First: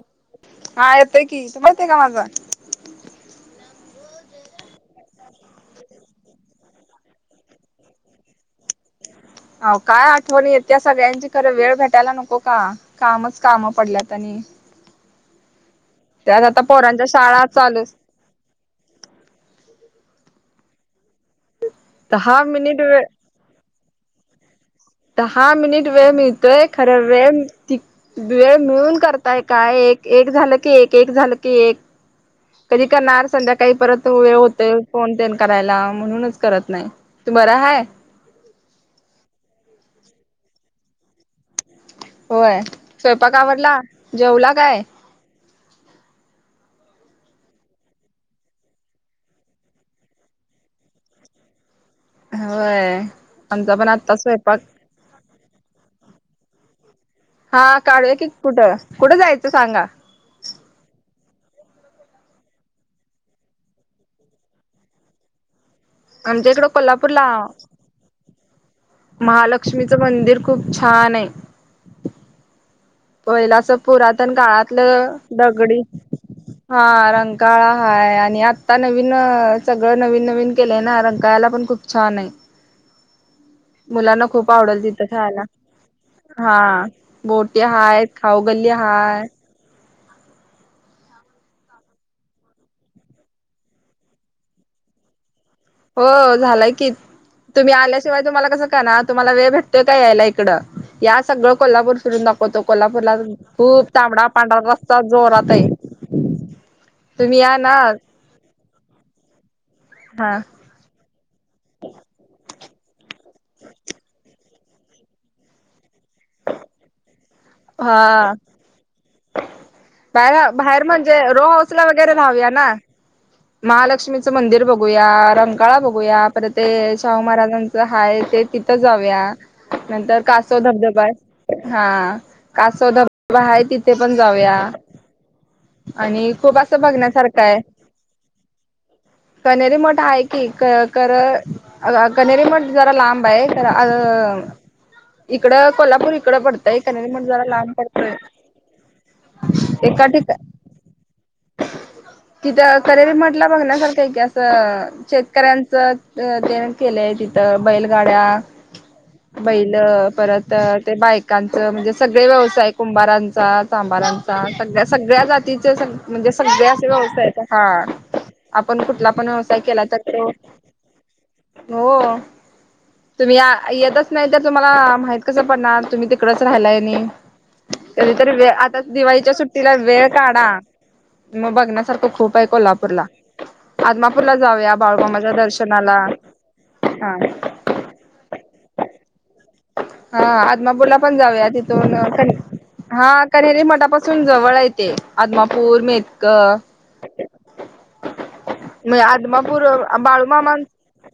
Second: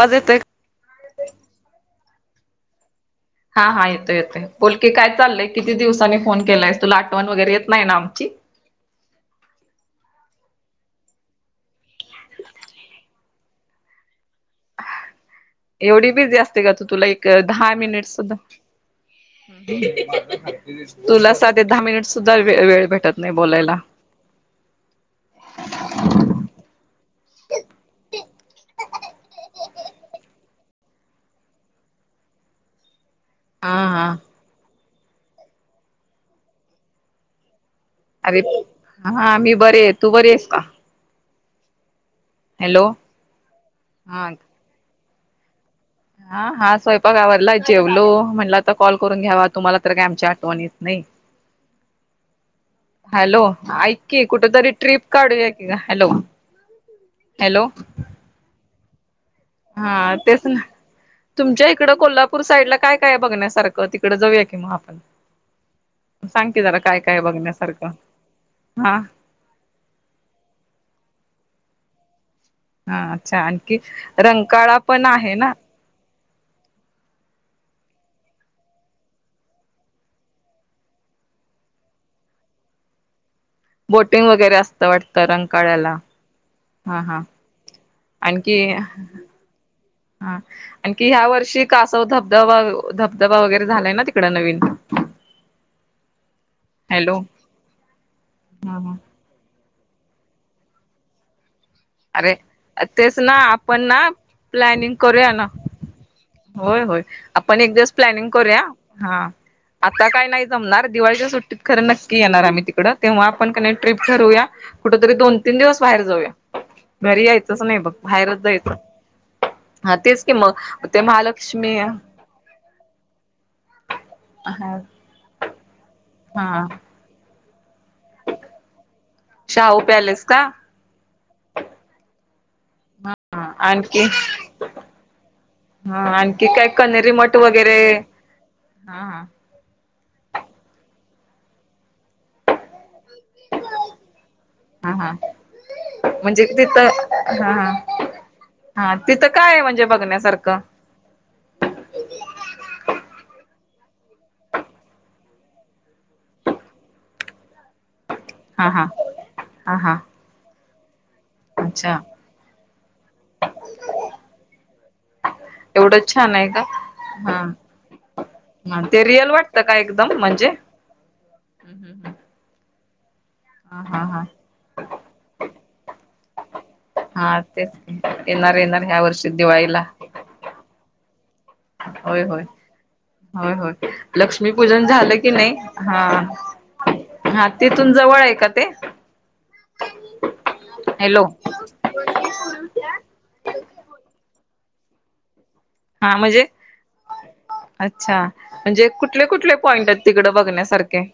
वाज येतोय हा येतोय की. तुला येतोय का माझा? हा- हा येतो येतोय बोल की काय चाललंय किती दिवसानी फोन केलायस तुला आठवण वगैरे येत नाही ना आमची? [inaudible] आवो काय आठवण येत्या सगळ्यांची. खरं वेळ भेटायला नको का? कामच कामं पडल्यात आणि एवढी बिझी त्यात आता असते का तू? तुला पोरांच्या एक शाळा दहा चालूच मिनिट सुद्धा [unintelligible] तुला साधे दहा मिनिट सुद्धा दहा वेळ मिनिट -वेळ भेटत नाही बोलायला. दहा मिनिट वेळ मिळातोय. खरं वेळ ती वेळ मिळून करताय काय एक- एक झालं की एक. एक झालं की एक. कधी करणार संध्याकाळी हा हा परत वेळ होतोय. फोन तेन करायला. म्हणूनच करत नाही तू बरं हाय? अरे! हा मी बरी आहे. तू बरी आहेस का? होय. हॅलो स्वयंपाक आवरला? हा जेवला काय? हा-हा स्वयंपाक आवरला जेवलो म्हटल आता कॉल करून घ्यावा तुम्हाला तर काय आमच्या आठवण येत नाही. होय हॅलो आमचा पण ऐक आत्ता की. कुठ स्वयंपाक तरी ट्रिप काढूया की ग. हॅलो हॅलो हा काढूया की कुठं-कुठं जायचं सांग? हा तेच ना. तुमच्या इकडं कोल्हापूर साईड ला काय-काय बघण्यासारखं तिकड जाऊया कि मग आपण. सांग आमच्या की इकडं जरा काय-काय कोल्हापूरला बघण्यासारखं. हा महालक्ष्मीचं मंदिर खूप छान आहे. हा अच्छा पहिल असं आणखी पुरातन रंकाळा पण काळातलं आहे ना दगडी - - हा रंकाळा हाय आणि आता नवीन सगळं नवीन-नवीन केलंय ना रंकाळला पण खुप छन आहे. मुलांना बोटिंग खूप वगैरे असत आवडेल तिथं वाटत खायला रंकाळ्याला हा-हा ते हायत खाऊगल्ली हाय हा आणखी ह्या वर्षी कासव धबधबा-धबधबा वगैरे झालाय ना तिकड नवीन. [inaudible] हो झालाय की. हॅलो तुम्ही आल्याशिवाय तुम्हाला कसं ह कळणार? तुम्हाला वेळ भेटतोय का यायला इकडं? या सगळं कोल्हापूर फिरून अरे दाखवतो कोल्हापूरला तेच ना आपण खूप ना तांबडा पांढरा रस्सा जोरात आहे. होय-होय तुम्ही या आपण एक ना दिवस प्लॅनिंग करूया. हा आता काय हा नाही जमणार दिवाळीच्या सुट्टीत खरं नक्की येणार आम्ही तिकडं. तेव्हा आपण कणी ट्रीप ठरूया कुठंतरी दोन तीन दिवस बाहेर जाऊया. घरी यायचंच नाही बघ बाहेरच जायचं. हा तेच की मग बाहेर-बाहेर ते म्हणजे रो हाऊस महालक्ष्मी ला वगैरे राहूया ना. महालक्ष्मीचं मंदिर हा बघूया रंग रंकाळा बघूया पर ते हा शाहू महाराजांचं हाय ते तिथं जाऊया. शाहू नंतर पॅलेस का कासव धबधबा हाय हा. कासव धबधबा हा आहे तिथे आणखी पण जाऊया. हा आणि आणखी खूप काय असं बघण्यासारखं आहे. हा-हा कनेरी मठ हाय की क कर अ कनेरी मठ जरा लांब आहे तर अगं हा हा इकड कोल्हापूर ई ''--'' म्हणजे तिथं हा हा हा, तिथं काय आहे म्हणजे एका ठिका बघण्यासारखं. [inaudible] तिथ करेरी म्हटलं बघण्यासारखं आहे की असं. शेतकऱ्यांचं ते केलंय तिथं बैलगाड्या. हा हा हा बैल हा परत ते बायक''--'' कांच म्हणजे अच्छा सगळे व्यवसाय कुंभारांचा चाबारांचा सगळ्या सगळ्या जातीच सगळे. एवढंच म्हणजे छान आहे का? सगळ्यास व्यवसाय हा. हा आपण ते कुठला पण रियल व्यवसाय वाटतं का केला तर एकदम तो म्हणजे. हो तुम्ही या हा हा येतच हा नाही तर तुम्हाला माहित कसं. पण तुम्ही तिकडच राहिलाय आणि हा तेच कधीतरी वेळ येणार आता येणार ह्या वर्षी दिवाळीच्या सुट्टीला दिवाळीला वेळ. काढा मग बघण्यासारखं होय खूप होय. आहे कोल्हापूरला. होय होय आदमापूरला जाऊया लक्ष्मीपूजन झालं की बाळबामाच्या नाही दर्शनाला चालतंय. तीथून जवळ आहे का ते? हा आदमापूरला पण हॅलो जाऊया तिथ. दोन कनेरी हा कणेरी मठापासून जवळ आहेत. ते आदमापूर हा मेदक. म्हणजे अच्छा म्हणजे कुठले कुठले आदमापूर पॉइंट आहेत तिकड बाळूमामा बघण्यासारखे.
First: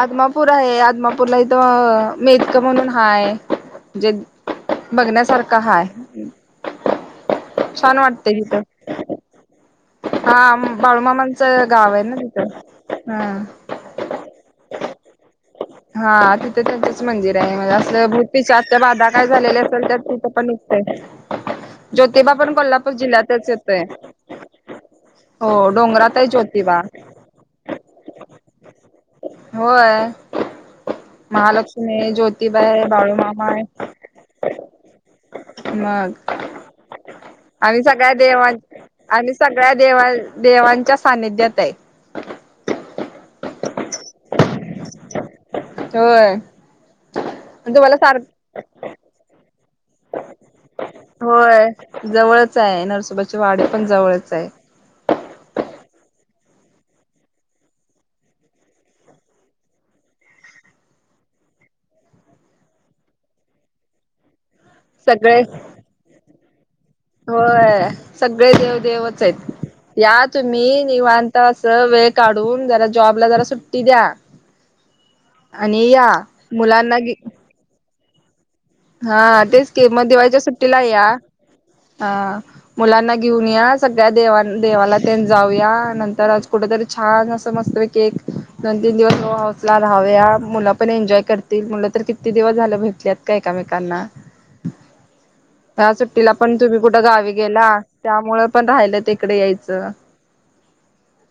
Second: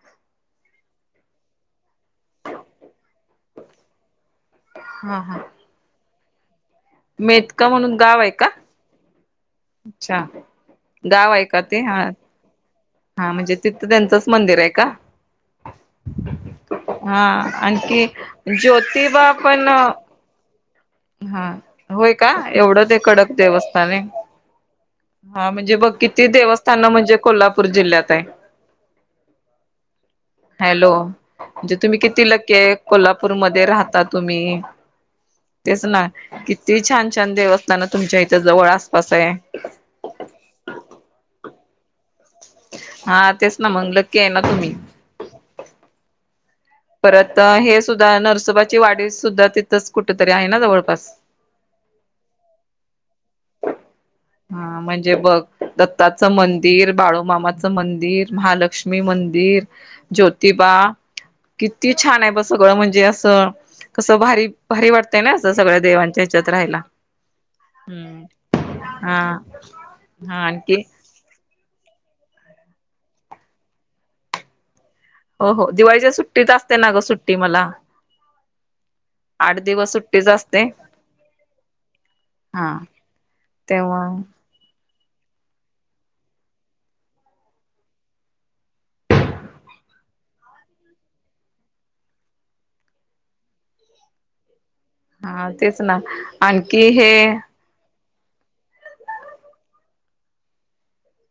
आदमापूर आहे आदमापूरला इथं. मेदक म्हणून हाय म्हजे हा हा बघण्यासारखा हाय. मेतका म्हणून छान गाव आहे वाटते का? तिथं. अच्छा हा गाव आहे का बाळूमामांचं ते गाव हा आहे ना तिथं. हा म्हणजे तिथं त्यांचंच मंदिर आहे का. त्यांच हा मंदिर आहे म्हणजे आणखी अस भूतीच्या आच्या बाधा काय ज्योतिबा झालेली पण असेल त्या तिथं पण हा होय का ज्योतिबा पण एवढं कोल्हापूर ते कडक जिल्ह्यातच येतोय देवस्थान हाय. हा हो म्हणजे बघ डोंगरात आहे किती ज्योतिबा देवस्थानं म्हणजे कोल्हापूर जिल्ह्यात हाय. होय. हॅलो म्हणजे तुम्ही महालक्ष्मी किती ज्योतिबा लके आहे बाळूमामा आहे कोल्हापूरमध्ये राहता तुम्ही. तेच ना मग किती छान छान आम्ही देवस्थान सगळ्या तुमच्या इथे देवां जवळ आसपास हाय. आम्ही सगळ्या देवा देवांच्या सानिध्यात आहे. हा तेच ना मग लकी आहे ना तुम्ही. होय. परत हे तुम्हाला सुद्धा सारख नरसोबाची वाढ सुद्धा तिथंच कुठ तरी आहे ना जवळपास. होय जवळच आहे नरसोबाची वाडी पण जवळच आहे. हा म्हणजे ब दत्ताचं मंदिर बाळूमामाचं मंदिर महालक्ष्मी मंदिर. ज्योतिबा किती छान आहे ब सगळं म्हणजे असं कसं भारी. भरी वाटतेय ना सगळे असं सगळ्या देवांच्या हिच्यात राहायला. होय सगळे देव हा देेवच आहेत या हा आणखी तुम्ही निवांत. अस वेळ काढून जरा जॉबला जरा सुट्टी द्या. हो हो आणि या दिवाळीच्या सुट्टीच असते ना मुलांना ग''--'' सुट्टी मला हा आठ तेच के दिवस मग सुट्टीच दिवाळीच्या असते सुट्टीला या. हा मुलांना घेऊन या तेव्हा सगळ्या देवा ''--'' देवाला ते जाऊया नंतर आज कुठ तरी छान असं मस्त एक. दोन तीन दिवस हो हाऊसला राहावया मुलं पण एन्जॉय करतील मुलं तर किती दिवस झालं भेटल्यात काय. एकमेकांना हा तेच त्या ना सुट्टीला पण तुम्ही आणखी कुठ गावी हे गेला. त्यामुळ पण राहिलं तिकडे यायचं.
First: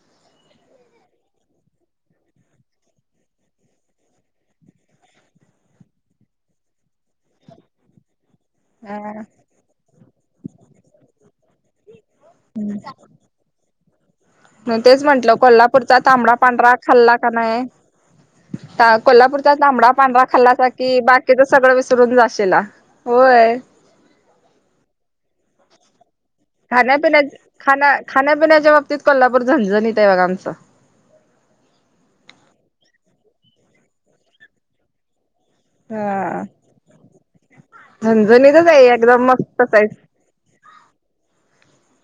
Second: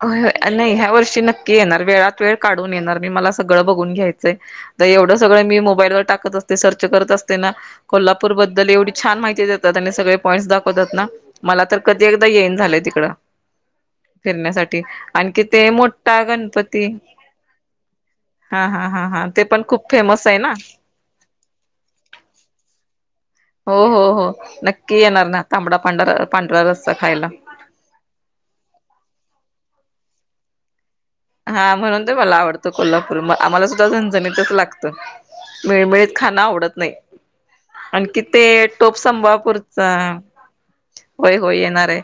होय, होय नाही ह्या वर्षी नक्की येणार, वेळात वेळ काढून येणार मी मला सगळं बघून घ्यायचंय. तर एवढं सगळं मी मोबाईलवर टाकत असते सर्च करत असते ना. कोल्हापूर बद्दल एवढी छान हा माहिती देतात आणि सगळे पॉईंट्स दाखवतात ना मला तर कधी एकदा येईन झालंय तिकड फिरण्यासाठी म तेच म्हंटल आणखी ते कोल्हापूरचा मोठा तांबडा, पांढरा गणपती खाल्ला का नाही? हा हा ह हा हा ते कोल्हापूरचा पण खूप तांबडा, पांढरा फेमस आहे ना खल्लासाकी बाकी कि तिथ सगळं विसरून जाशीला, होय. हो हो हो नक्की येणार ना तांबडा, पांढर खाण्यापिण्यात खा खाण्यापिण्याच्या बाबतीत कोल्हापूर झणझणीत आहे बघा आमचं. हा म्हणून ते मला आवडत कोल्हापूर म आम्हाला सुद्धा झणझणीतच लागत. मिळमिळीत खाण हा आवडत नाही. आणि किथे झणझणीतच आहे टोप एकदम मस्तच आहे संभापूरचा होय, होय येणार आहे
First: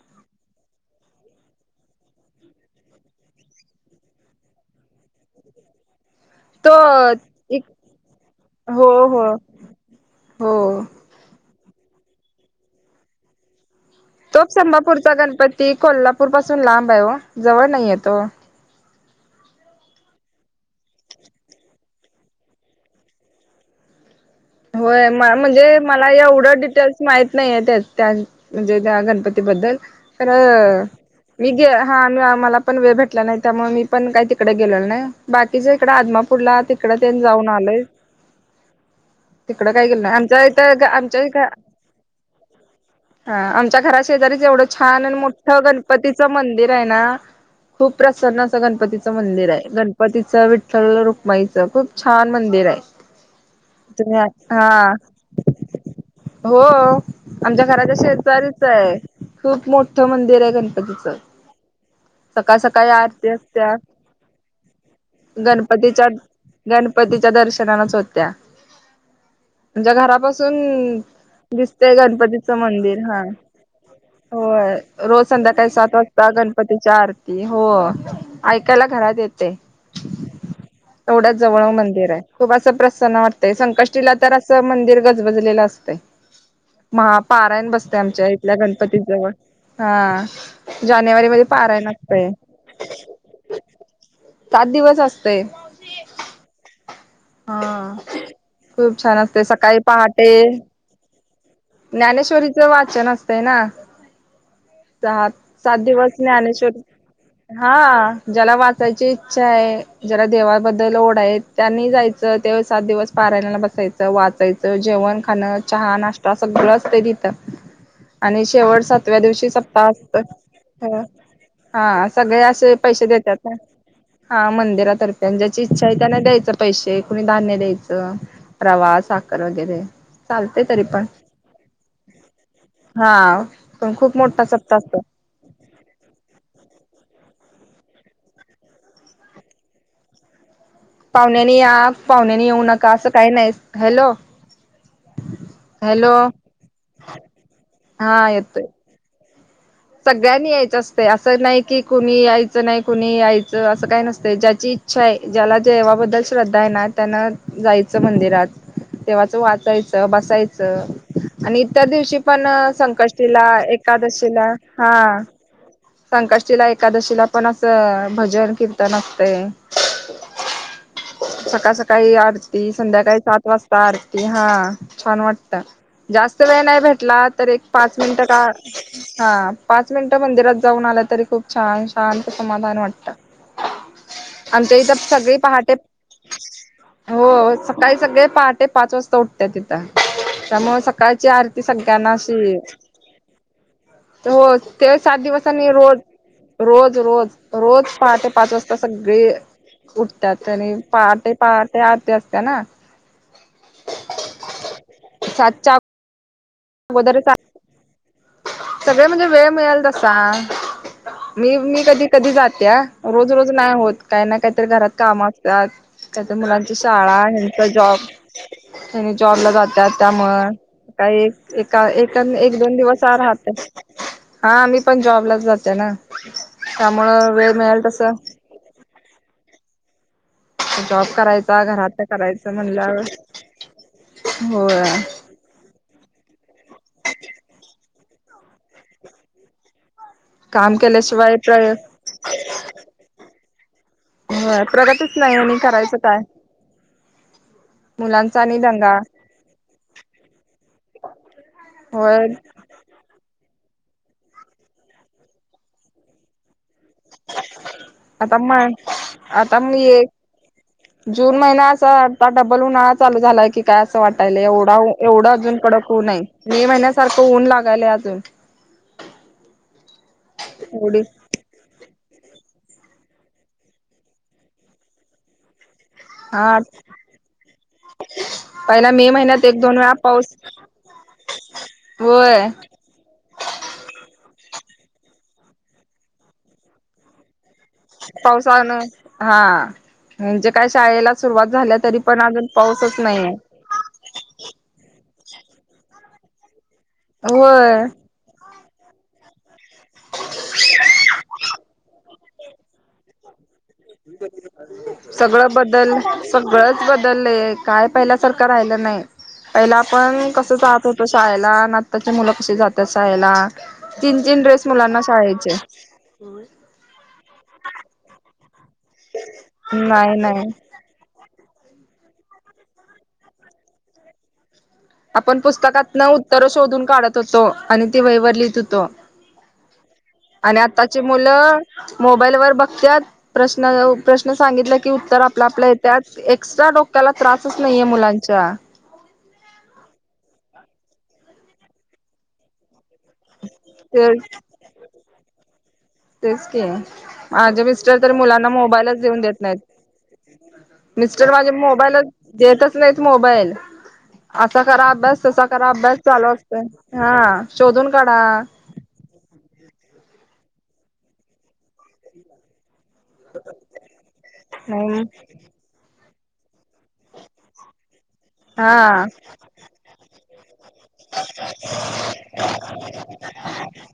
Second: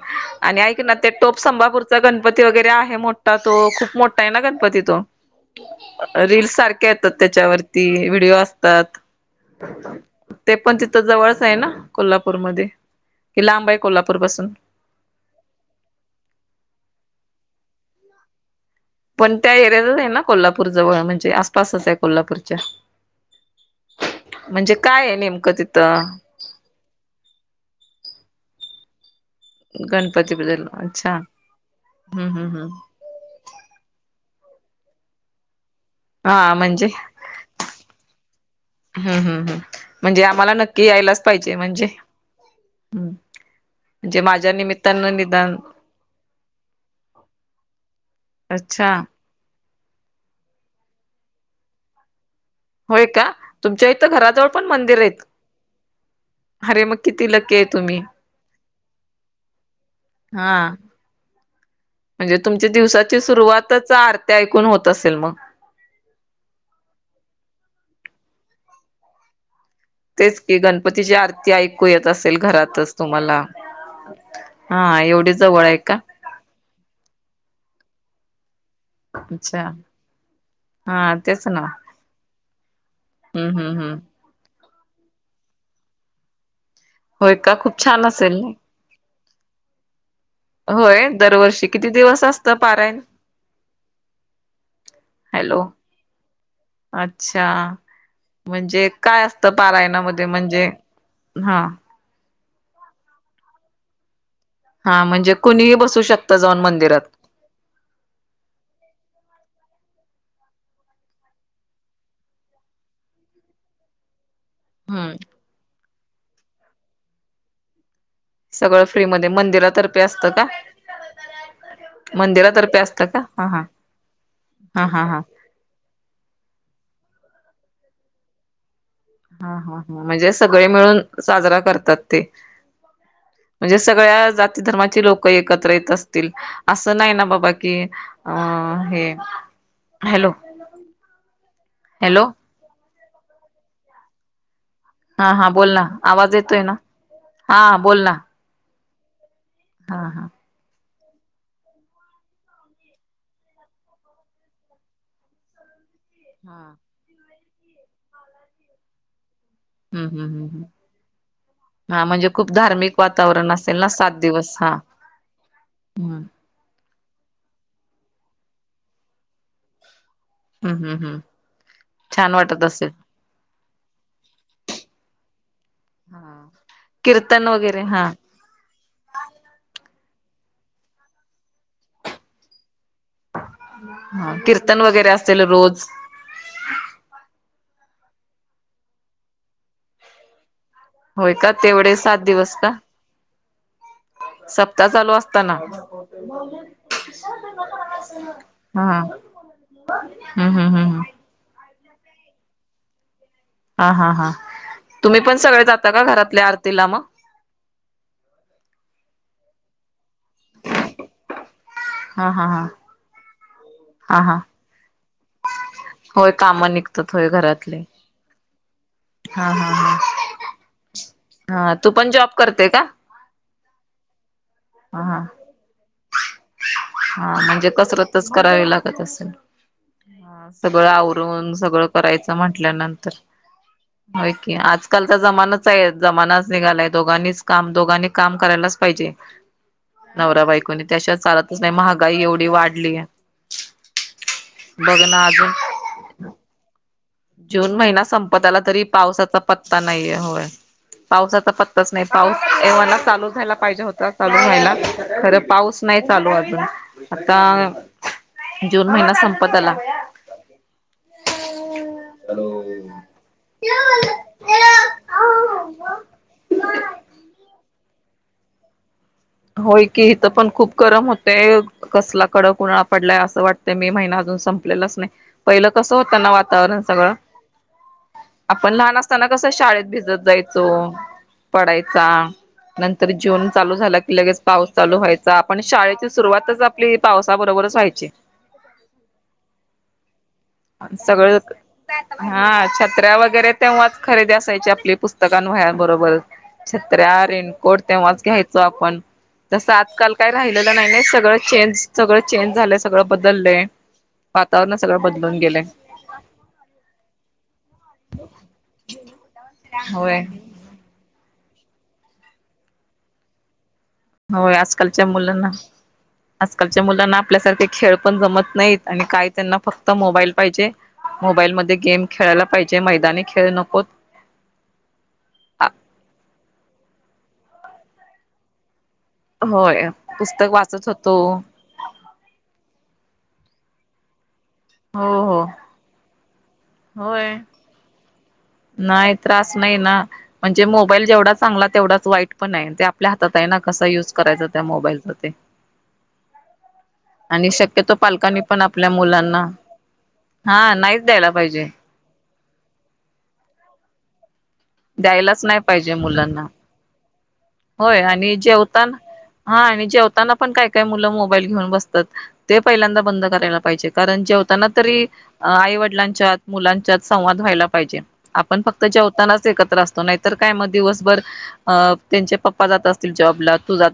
आणि ऐक ना ते टोप संभापूरचा गणपती वगैरे आहे मोठा तो खूप मोठा आहे ना गणपती तो? रिल्स तो सारख्या येतात एक त्याच्यावरती व्हिडिओ असतात. हो हो ते पण हो. तिथ जवळच आहे ना कोल्हापूर मध्ये कि लांब आहे कोल्हापूर? तोप पासून संभापूरचा गणपती कोल्हापूर पासून लांब आहे हो जवळ नाहीय तो. पण त्या एरिया आहे ना कोल्हापूर जवळ म्हणजे आसपासच आहे कोल्हापूरच्या. म्हणजे होय काय आहे नेमकं म्हणजे मला तिथं एवढं डिटेल्स माहत नाहीय त्या त्या म्हणजे त्या गणपती बद्ल गणपती बद्दल अच्छा मी हम्म हा हम्म मला पण हम्म वेळ भेट नाही त्यामुळे मी पण काही तिकडे गेलेलो नाही बाकीच्या इकड हा आदमापूरला म्हणजे तिकडे ते जाऊन आलोय. हम्म हम्म हम्म तिकड काय केलो नाही म्हणजे आमच्या आम्हाला इथ नक्की आमच्या यायलाच इ पाहिजे म्हणजे हा आमच्या घरा म्हणजे शेजारीच माझ्या एवढं छान निमित्तानं आणि निदान मोठं गणपतीचं मंदिर आहे ना. खूप प्रसन्न अस अच्छा गणपतीच मंदिर आहे गणपतीचं विठ्ठलं रुकमाईचं खूप छान मंदिर आहे. होय का? तुमच्या इथं तुम्ही घराजवळ पण हा, मंदिर आहेत हो अरे मग किती लकी आहे आमच्या घराच्या तुम्ही शेजारीच है. खूप मोठं मंदिर हाय हा गणपतीचं. म्हणजे सकाळ, तुमची सकाळी दिवसाची आरती सुरुवातच आरत्या ऐकून होत असेल मग असत्यात गणपतीच्या गणपतीच्या दर्शनानच होत्या. आमच्या तेच घरापासून की गणपतीची आरती ऐकू दिसतेय येत असेल गणपतीचं मंदिर घरातच हा. तुम्हाला होय हा रोज एवढी जवळ संध्याकाळी आहे सात का वाजता गणपतीच्या आरती हो ऐकायला घरात येतय अच्छा हा एवढ्या तेच ना जवळ मंदिर हाय. खूप असं प्रसन हम्म वाटतंय हम्म हम्म संकष्टीला तर असं मंदिर गजबजलेलं असतंय. महा होय का पारायण खूप बसते छान आमच्या असेल इथल्या गणपती जवळ हा. होय जानेवारी मध्ये दरवर्षी पारायण किती दिवस असतय असतं पारायण? सात दिवस असतय हॅलो, अच्छा. हा म्हणजे खूप छान काय असते असतं सकाळी पारायणामध्ये पहाटे म्हणजे हा? ज्ञानेश्वरीचं वाचन असतंय ना. हा सात, म्हणजे कुणीही सात बसू दिवस शकतं जाऊन ज्ञानेश्वरी मंदिरात हा ज्याला वाचायची इच्छा आहे ज्याला देवाबद्दल ओढ आहेत त्यांनी जायचं त्यावेळी सात दिवस पारायणाला बसायचं. वाचायचं हम्म जेवण, खाणं, चहा, नाश्ता सगळंच असतंय तिथं. आणी शेवट सगळं फ्री सातव्या मध्ये दिवशी सप्ताह मंदिरातर्फे का असतं. हा सगळे अशे मंदिरातर्फे असतं पैशे का हा देत्यात, हा हां हा हा हा मंदिरातर्फे अन ज ची इच्छा य, त्यांन द्यायचं पैशे, कुणी धान्य द्यायचं, प्रवास हां हां हां, म्हणजे सगळे मिळून साजरा करतात. ते, हा म्हणजे पण खूप सगळ्या मोठा जाती सप्ताह असतो धर्माचे लो कं एकत्र येत असतील, अस नाही ना बाबा की, अ हे हॅलो? पाहुण्यांनी या, हॅलो पाहुण्यानी येऊ नका, असं काही नाही, हॅलो? हा हा बोल ना हॅलो? आवाज येतोय ना हा बोल ना हा येतोय. हा हा सगळ्यांनी यायचं अस त, असं नाही की कुणी यायचं नाही, कुणी यायचं, असं काय नसतंय, ज्याची इच्छा ये, ज्याला देवाबद्दल हा श्रद्धा ये ना, त्यांन जायचं मंदिरात. देवाचं हम्म वाचायचं, हम्म हम् बसायचं आणि इतर हा दिवशी म्हणजे पण खूप धार्मिक संकष् टीला, वातावरण असेल ना सात एकादशीला, दिवस हा हां [inaudible] टीला, एकादशीला, पण असं भजन, कीर्तन असतंय. ह्म. सकाळ-सकाळी आरती, संध्याकाळी सात वाजता आरती, हां. छान वाटत, जास्त वेळ नाही भेटला, तर कीर्तन एक वगैरे पाच हा मिनटं का हां, पाच मिनटं मंदिरात जाऊन आलं, तरी खूप छान शांत समाधान वाटतं. हं, आमच्या कीर्तन इथं वगैरे सगळी असेल पहाटे रोज? हो अ सकाळी सगळे पहाटे पाच वाजता उठत्या, तिथं त्यामुळे सक काळची होय का आरती तेवढे सगळ्यांना सात अशी, दिवस का हो सप्ताह ते चालू सात दिवस असताना आणि रोज-रोज, रोज पहाटे पाच वाजता हा सगळी उठत्यात हम्म हम्म आणि हम्म पहाटे-पहाटे आरती असते ना? हा हा हां, तुम्ही पण सगळे सातच्या जाता का घरातले आरतीला मग? [unintelligible] सगळे, म्हणजे वेळ मिळेल तसा, मी-मी, हा कधी-कधी हा हा जातीया. रोज-रोज नाही होत, हा काय ना हा काही तर घरात काम त्यात काय होय त काम मुलांची निघतात शाळा, होय ह्यांचा घरातले जॉब. ते जॉबला हा हा जात्यात, हा त्यामुळं काई हा तू पण जॉब एका-एकन, करते एक-दोन का दिवस चार हात, हां मी पण हा जॉबलाच जाते ना. त्यामुळं वेळ मिळेल तस. करावे लागत असल. सगळ जॉब आवरून, करायचा सगळं घरात करायचं म्हणल्यावर म्हंटल्यानंतर, होय कि आजकालचा जमानच हाय, जमानाच निघालाय दोघांनीच काम, दोघांनी काम करायलाच पाहिजे. नवरा काम बायकोणी, त्या शिवाय केल्याशिवाय चालतच प्र नही, महागाई एवढी वाढली य. होय प्रगतीच नाही अजून आणि करायचं काय? जून महिना मुलांचा संपत आणि आला, तरी दंगा पावसाचा पत्ता नाहीये, होय. पाऊसाचा पत्ताच नही, होय पाऊस एव्हा ना चालू झाला पाहिजे होता, चालू व्हायला, खरं पाऊस नाही चालू अजून आता, आता म जून महिना संपत आता आला. मी एक जून महिना असा, आता डबल होऊन आत चालू झालाय की काय, असं वाटायल, एवढा एवढं अजून कडक ऊन ये. मे महिन्यासारखं ऊन लागायलय अजून. होय की, इथ पण खूप एवढी गरम होत. ते कसला कडक उन्हाळा पडलाय असं वाटतंय मे महिना अजून संपलेलाच नाही पहिलं कसं होतं त्यांना हा वातावरण सगळं आपण पहिला लहान मे असताना महिन्यात कसं एक दोन शाळेत वेळा भिजत पाऊस जायचो. पडायचा होय नंतर जून चालू झाला लगेच पाऊस चालू व्हायचा आपण शाळेची सुरुवातच आपली पावसाबरोबरच व्हायची पावसाळन हा म्हणजे काय शाळेला सुरुवात सगळं झाल्या तरी पण अजून हा पाऊसच छत्र्या नाहीये. वगैरे तेव्हाच खरेदी असायची आपली पुस्तकं आणि वह्या बरोबर छत्र्या रेन कोट होय तेव्हाच घ्यायचो आपण. तसं आजकाल काय राहिलेलं नाही-नाही सगळं चेंज सगळं चेंज झालंय सगळं बदललंय वातावरण बदलून सगळं गेलंय बदल सगळच बदललय काय पहिल्या सारखं राहिलेलं नाही. पहिला होय आपण कसं जात होतो शाळेला अन आताचे मुलं कशी जातात शाळेला तीन-तीन होय ड्रेस मुलांना आजकालच्या शाळेचे. आजकालच्या मुलांना आपल्यासारखे खेळ पण जमत नाहीत आणि काय त्यांना फक्त नाही मोबाईल नाही. पाहिजे. मोबाईलमध्ये गेम खेळायला पाहिजे मैदानी खेळ नकोत. आपण पुस्तकातनं उत्तरं शोधून काढत होतो आणि ती वहीवर लिहित होतो. होय पुस्तक आणि वाचत आताची होतो. मुलं मोबाईल वर बघत्यात प्रश्न-प्रश्न सांगितला की हो उत्तर हो आपलं आपलं ये त्यात एक्स्ट्रा डोक्याला होय त्रासच नाहीये मुलांच्या. नाही त्रास नाही ना म्हणजे मोबाईल जेवढा चांगला तेवढाच वाईट पण आहे ते आपल्या हातात आहे ना कसा ते युज करायचा त्या मोबाईलच ते तेच की आणि माझे शक्यतो मिस्टर तर पालकांनी मुलांना पण आपल्या मोबाईलच देऊन देत मुलांना नाहीत. हा नाहीच द्यायला मिस्टर माझे पाहिजे मोबाईलच देतच नाहीत मोबाईल असा करा अभ्यास द्यायलाच तसा नाही करा पाहिजे अभ्यास चालू मुलांना असतय हा शोधून होय काढा. आणि जे ताना हा आणि जेवताना पण काय-काय मुलं मोबाईल घेऊन बसतात ते पहिल्यांदा बंद करायला पाहिजे कारण जेवताना नाही तरी आई वडिलांच्यात मुलांच्यात संवाद व्हायला पाहिजे आपण फक्त हा जेवतानाच एकत्र असतो नाही तर काय मग दिवसभर त्यांचे पप्पा जात असतील जॉबला तू जात